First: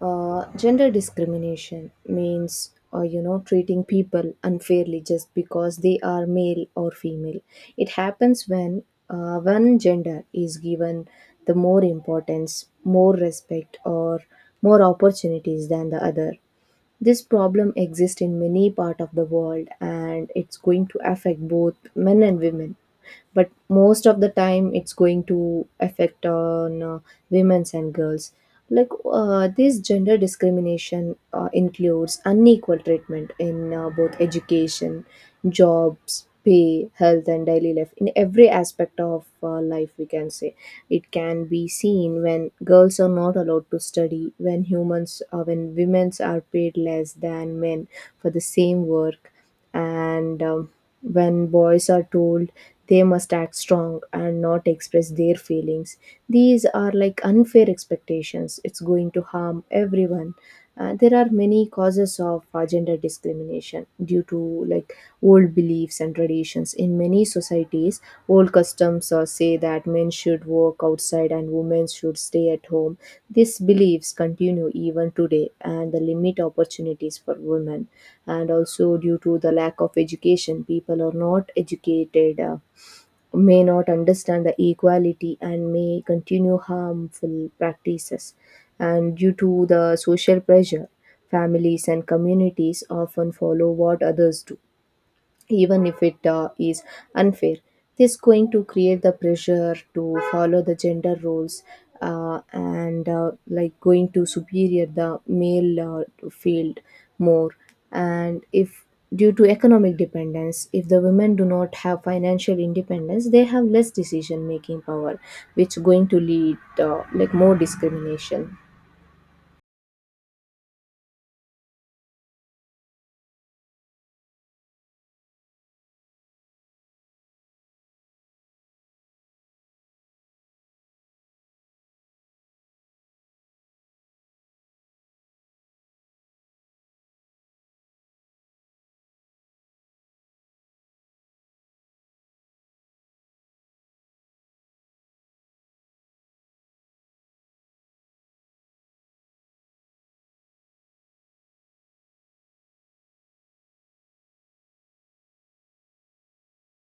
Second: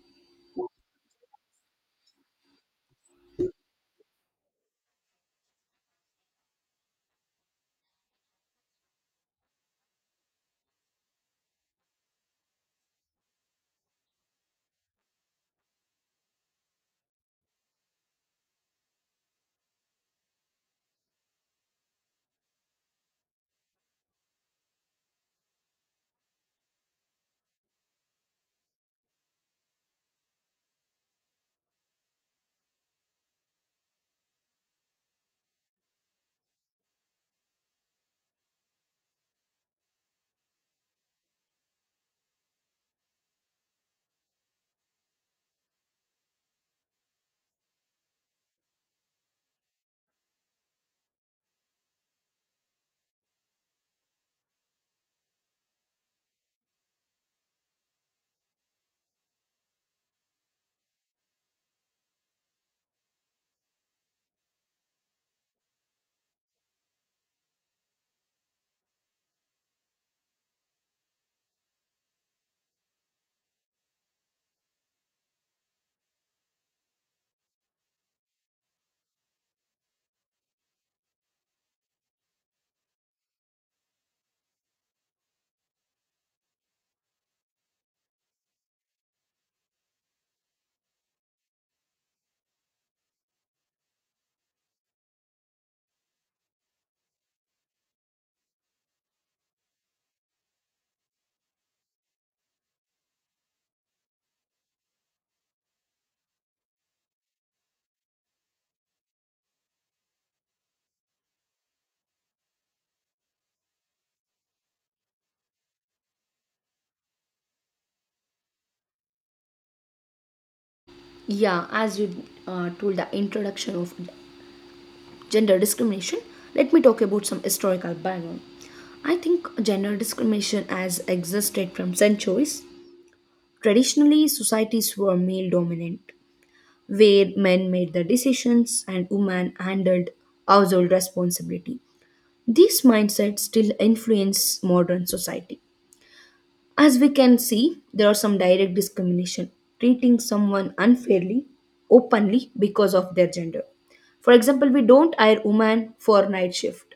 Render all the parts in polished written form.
Gender discrimination means treating people unfairly just because they are male or female. It happens when one gender is given the more importance, more respect, or more opportunities than the other. This problem exists in many part of the world, and it's going to affect both men and women. But most of the time, it's going to affect on women's and girls. Like this gender discrimination includes unequal treatment in both education, jobs, pay, health, and daily life. In every aspect of life, we can say it can be seen when girls are not allowed to study, when humans, when women are paid less than men for the same work, and when boys are told they must act strong and not express their feelings. These are like unfair expectations. It's going to harm everyone. There are many causes of gender discrimination due to like old beliefs and traditions in many societies. Old customs say that men should work outside and women should stay at home. These beliefs continue even today, and they limit opportunities for women. And also, due to the lack of education, people are not educated, may not understand the equality, and may continue harmful practices. And due to the social pressure, families and communities often follow what others do even if it is unfair. This going to create the pressure to follow the gender roles, and like going to superior the male field more. And if, due to economic dependence, if the women do not have financial independence, they have less decision making power, which going to lead like more discrimination. Yeah, as you told the introduction of gender discrimination, let me talk about some historical background. I think gender discrimination has existed from centuries. Traditionally, societies were male dominant, where men made the decisions and women handled household responsibility. This mindset still influences modern society. As we can see, there are some direct discrimination, treating someone unfairly, openly because of their gender. For example, we don't hire women for night shift,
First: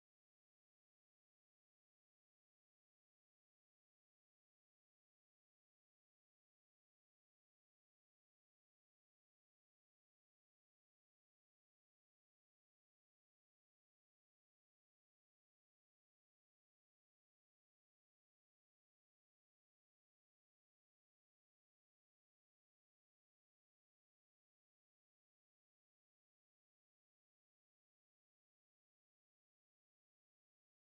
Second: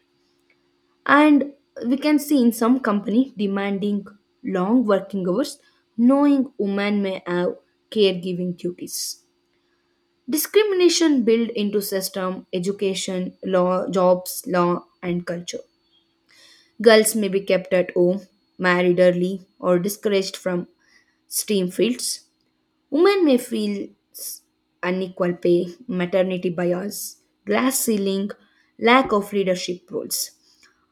and we can see in some company demanding long working hours, knowing women may have caregiving duties. Discrimination built into system, education, law, jobs, law, and culture. Girls may be kept at home, married early, or discouraged from STEAM fields. Women may feel unequal pay, maternity bias, glass ceiling, lack of leadership roles,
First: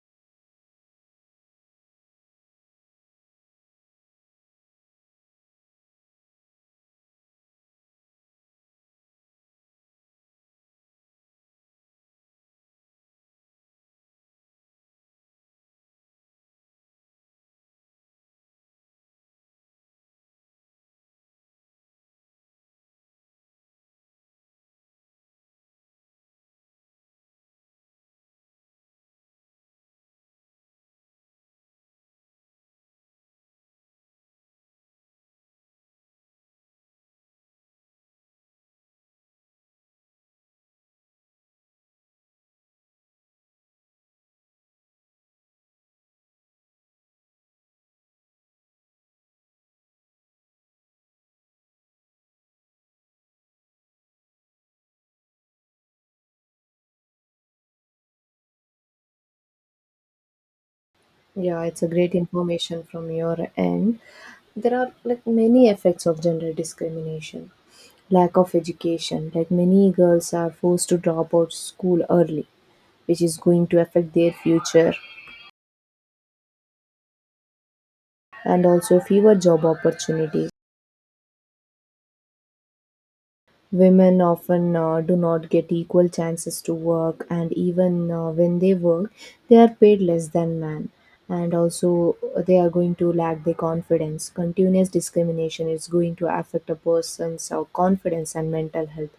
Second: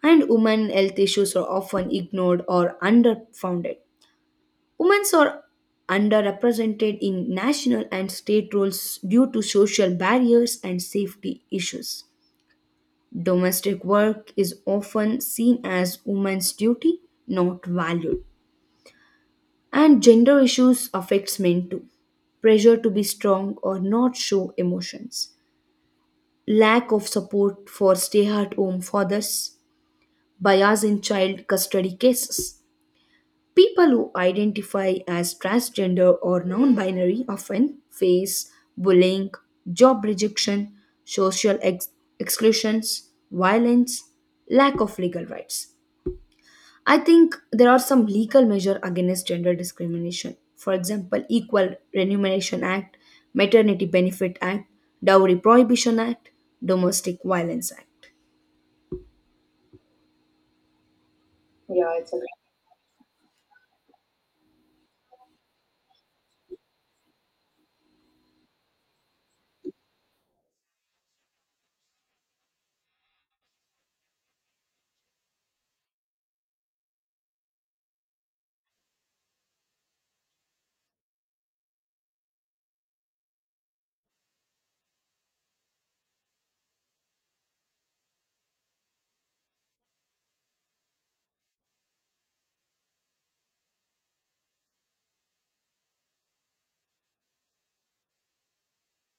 and women health issues are often ignored or underfounded. Women are underrepresented in national and state roles due to social barriers and safety issues. Domestic work is often seen as women's duty, not valued. And gender issues affects men too. Pressure to be strong or not show emotions. Lack of support for stay-at-home fathers. Bias in child custody cases. People who identify as transgender or non-binary often face bullying, job rejection, social ex- exclusions, violence, lack of legal rights. I think there are some legal measures against gender discrimination. For example, Equal Remuneration Act, Maternity Benefit Act, Dowry Prohibition Act, Domestic Violence Act. Yeah, it's a Yeah, it's great a information from your end. There are like many effects of gender discrimination. Lack of education, like many girls are forced to drop out school early, which is going to affect their future, and also fewer job opportunities. Women often do not get equal chances to work, and even when they work, they are paid less than men. And also, they are going to lack their confidence. Continuous discrimination is going to affect a person's confidence and mental health.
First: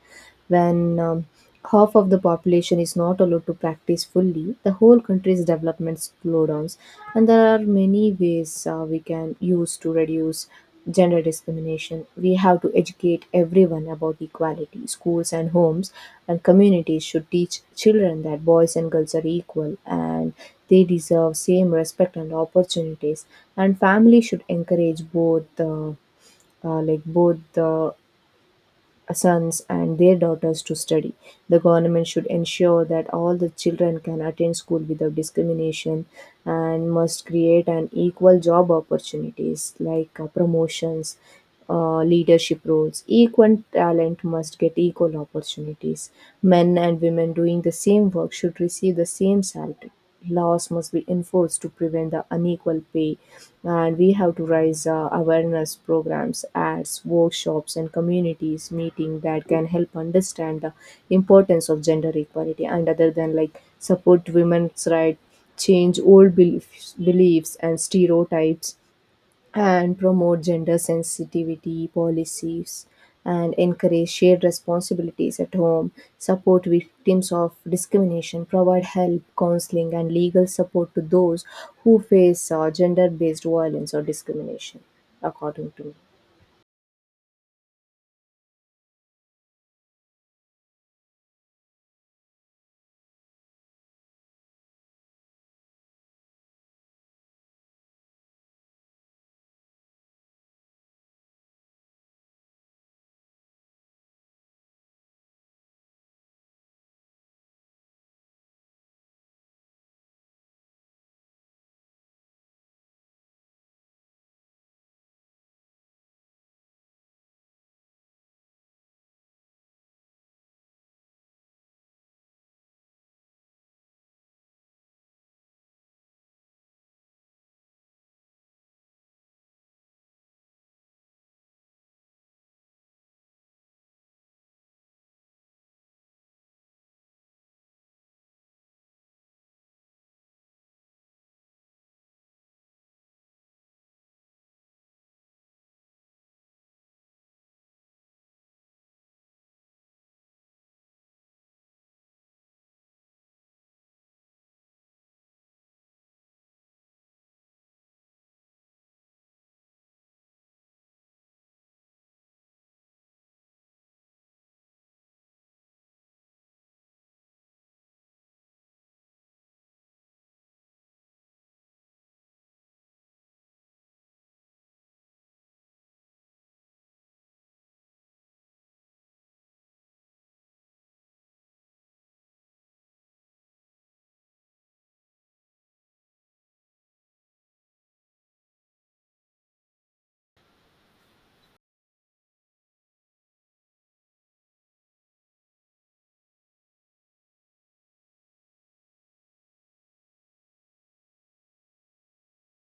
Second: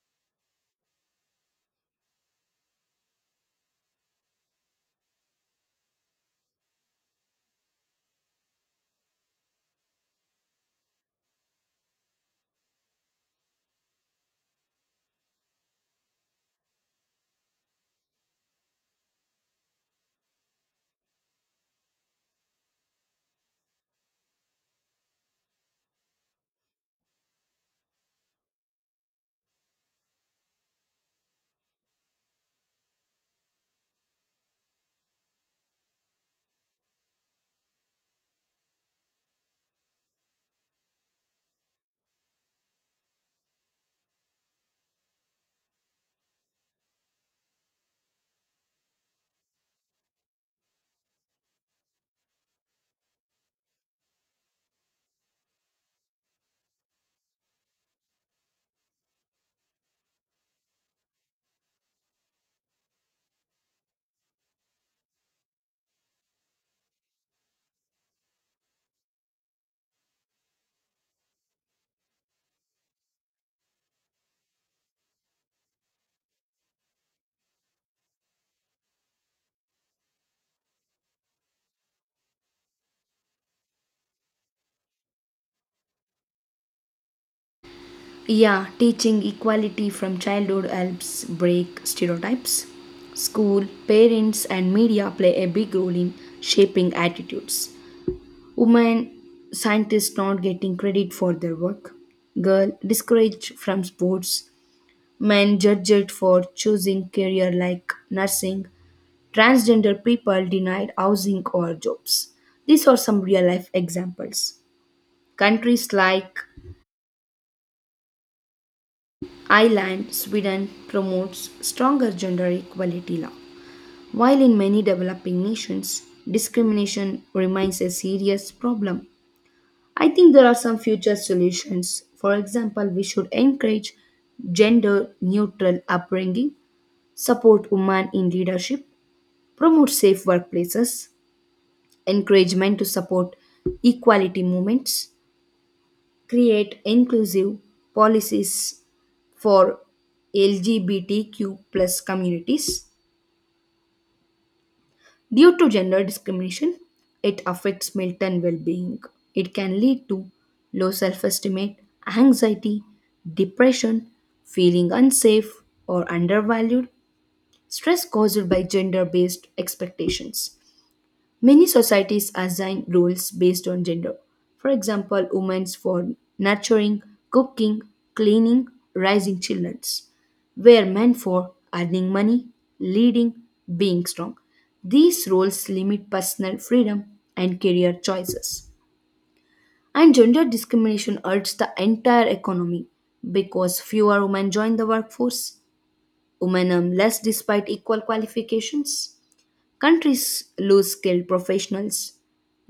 When half of the population is not allowed to practice fully, the whole country's development slowdowns. And there are many ways we can use to reduce gender discrimination. We have to educate everyone about equality. Schools and homes and communities should teach children that boys and girls are equal, and they deserve same respect and opportunities. And family should encourage both. Like both the sons and their daughters to study. The government should ensure that all the children can attend school without discrimination, and must create an equal job opportunities like promotions, leadership roles. Equal talent must get equal opportunities. Men and women doing the same work should receive the same salary. Laws must be enforced to prevent the unequal pay, and we have to raise awareness programs, ads, workshops, and communities meeting that can help understand the importance of gender equality, and other than like support women's right, change old beliefs, and stereotypes, and promote gender sensitivity policies, and encourage shared responsibilities at home, support victims of discrimination, provide help, counseling, and legal support to those who face gender based violence or discrimination, according to Yeah, teaching equality from childhood helps break stereotypes. School, parents, and media play a big role in shaping attitudes. Women scientists not getting credit for their work. Girl discouraged from sports. Men judged for choosing career like nursing, transgender people denied housing or jobs. These are some real life examples. Countries like Ireland, Sweden promotes stronger gender equality law. While in many developing nations, discrimination remains a serious problem. I think there are some future solutions. For example, we should encourage gender neutral upbringing, support women in leadership, promote safe workplaces, encourage men to support equality movements, create inclusive policies for LGBTQ plus communities. Due to gender discrimination, it affects mental well-being. It can lead to low self-esteem, anxiety, depression, feeling unsafe or undervalued, stress caused by gender-based expectations. Many societies assign roles based on gender. For example, women for nurturing, cooking, cleaning, raising children, where men for earning money, leading, being strong. These roles limit personal freedom and career choices. And gender discrimination hurts the entire economy because fewer women join the workforce, women earn less despite equal qualifications. Countries lose skilled professionals.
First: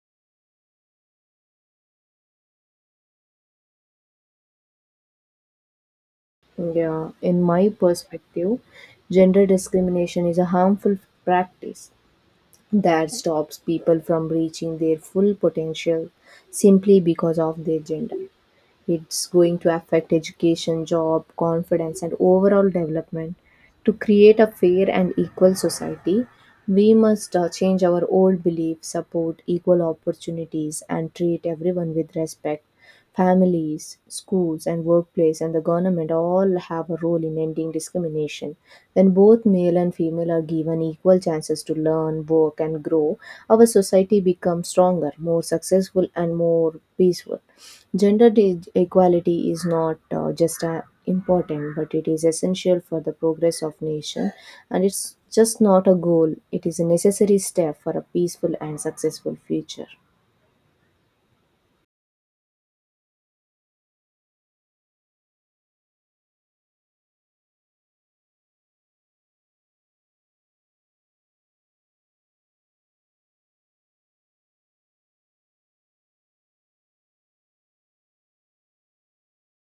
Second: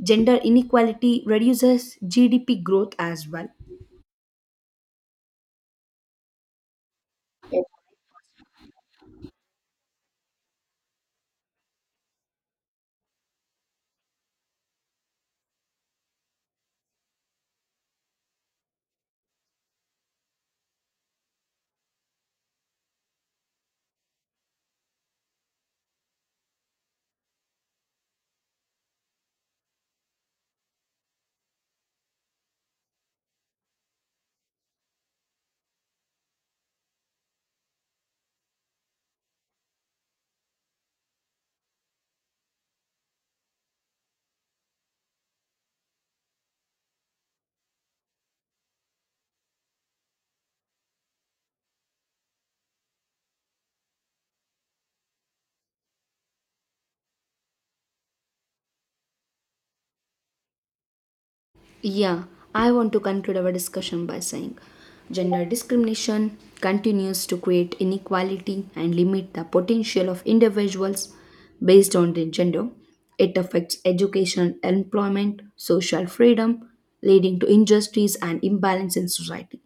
Gender inequality reduces GDP growth as well. me. Yeah, in my perspective, gender discrimination is a harmful practice that stops people from reaching their full potential simply because of their gender. It's going to affect education, job, confidence, and overall development. To create a fair and equal society, we must change our old beliefs, support equal opportunities, and treat everyone with respect. Families, schools, and workplace, and the government all have a role in ending discrimination. When both male and female are given equal chances to learn, work, and grow, our society becomes stronger, more successful, and more peaceful. Equality is not just important, but it is essential for the progress of nation, and it's just not a goal. It is a necessary step for a peaceful and successful future. Yeah, I want to conclude our discussion by saying gender discrimination continues to create inequality and limit the potential of individuals based on their gender. It affects education, employment, social freedom, leading to injustice and imbalance in society.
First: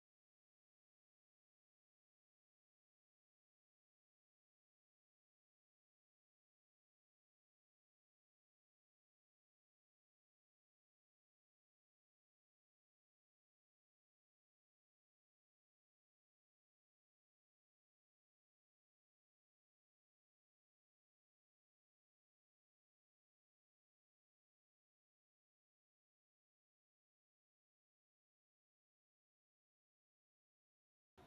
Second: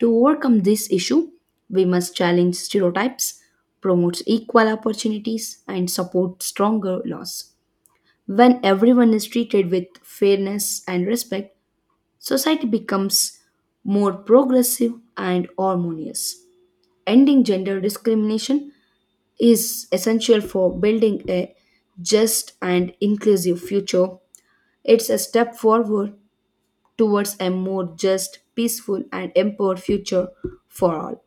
To overcome this issue, we must challenge stereotypes, promote equal opportunities, and support stronger laws. When everyone is treated with fairness and respect, society becomes more progressive and harmonious. Ending gender discrimination is essential for building a just and inclusive future. It's a step forward towards a more just, peaceful, and empowered future for all.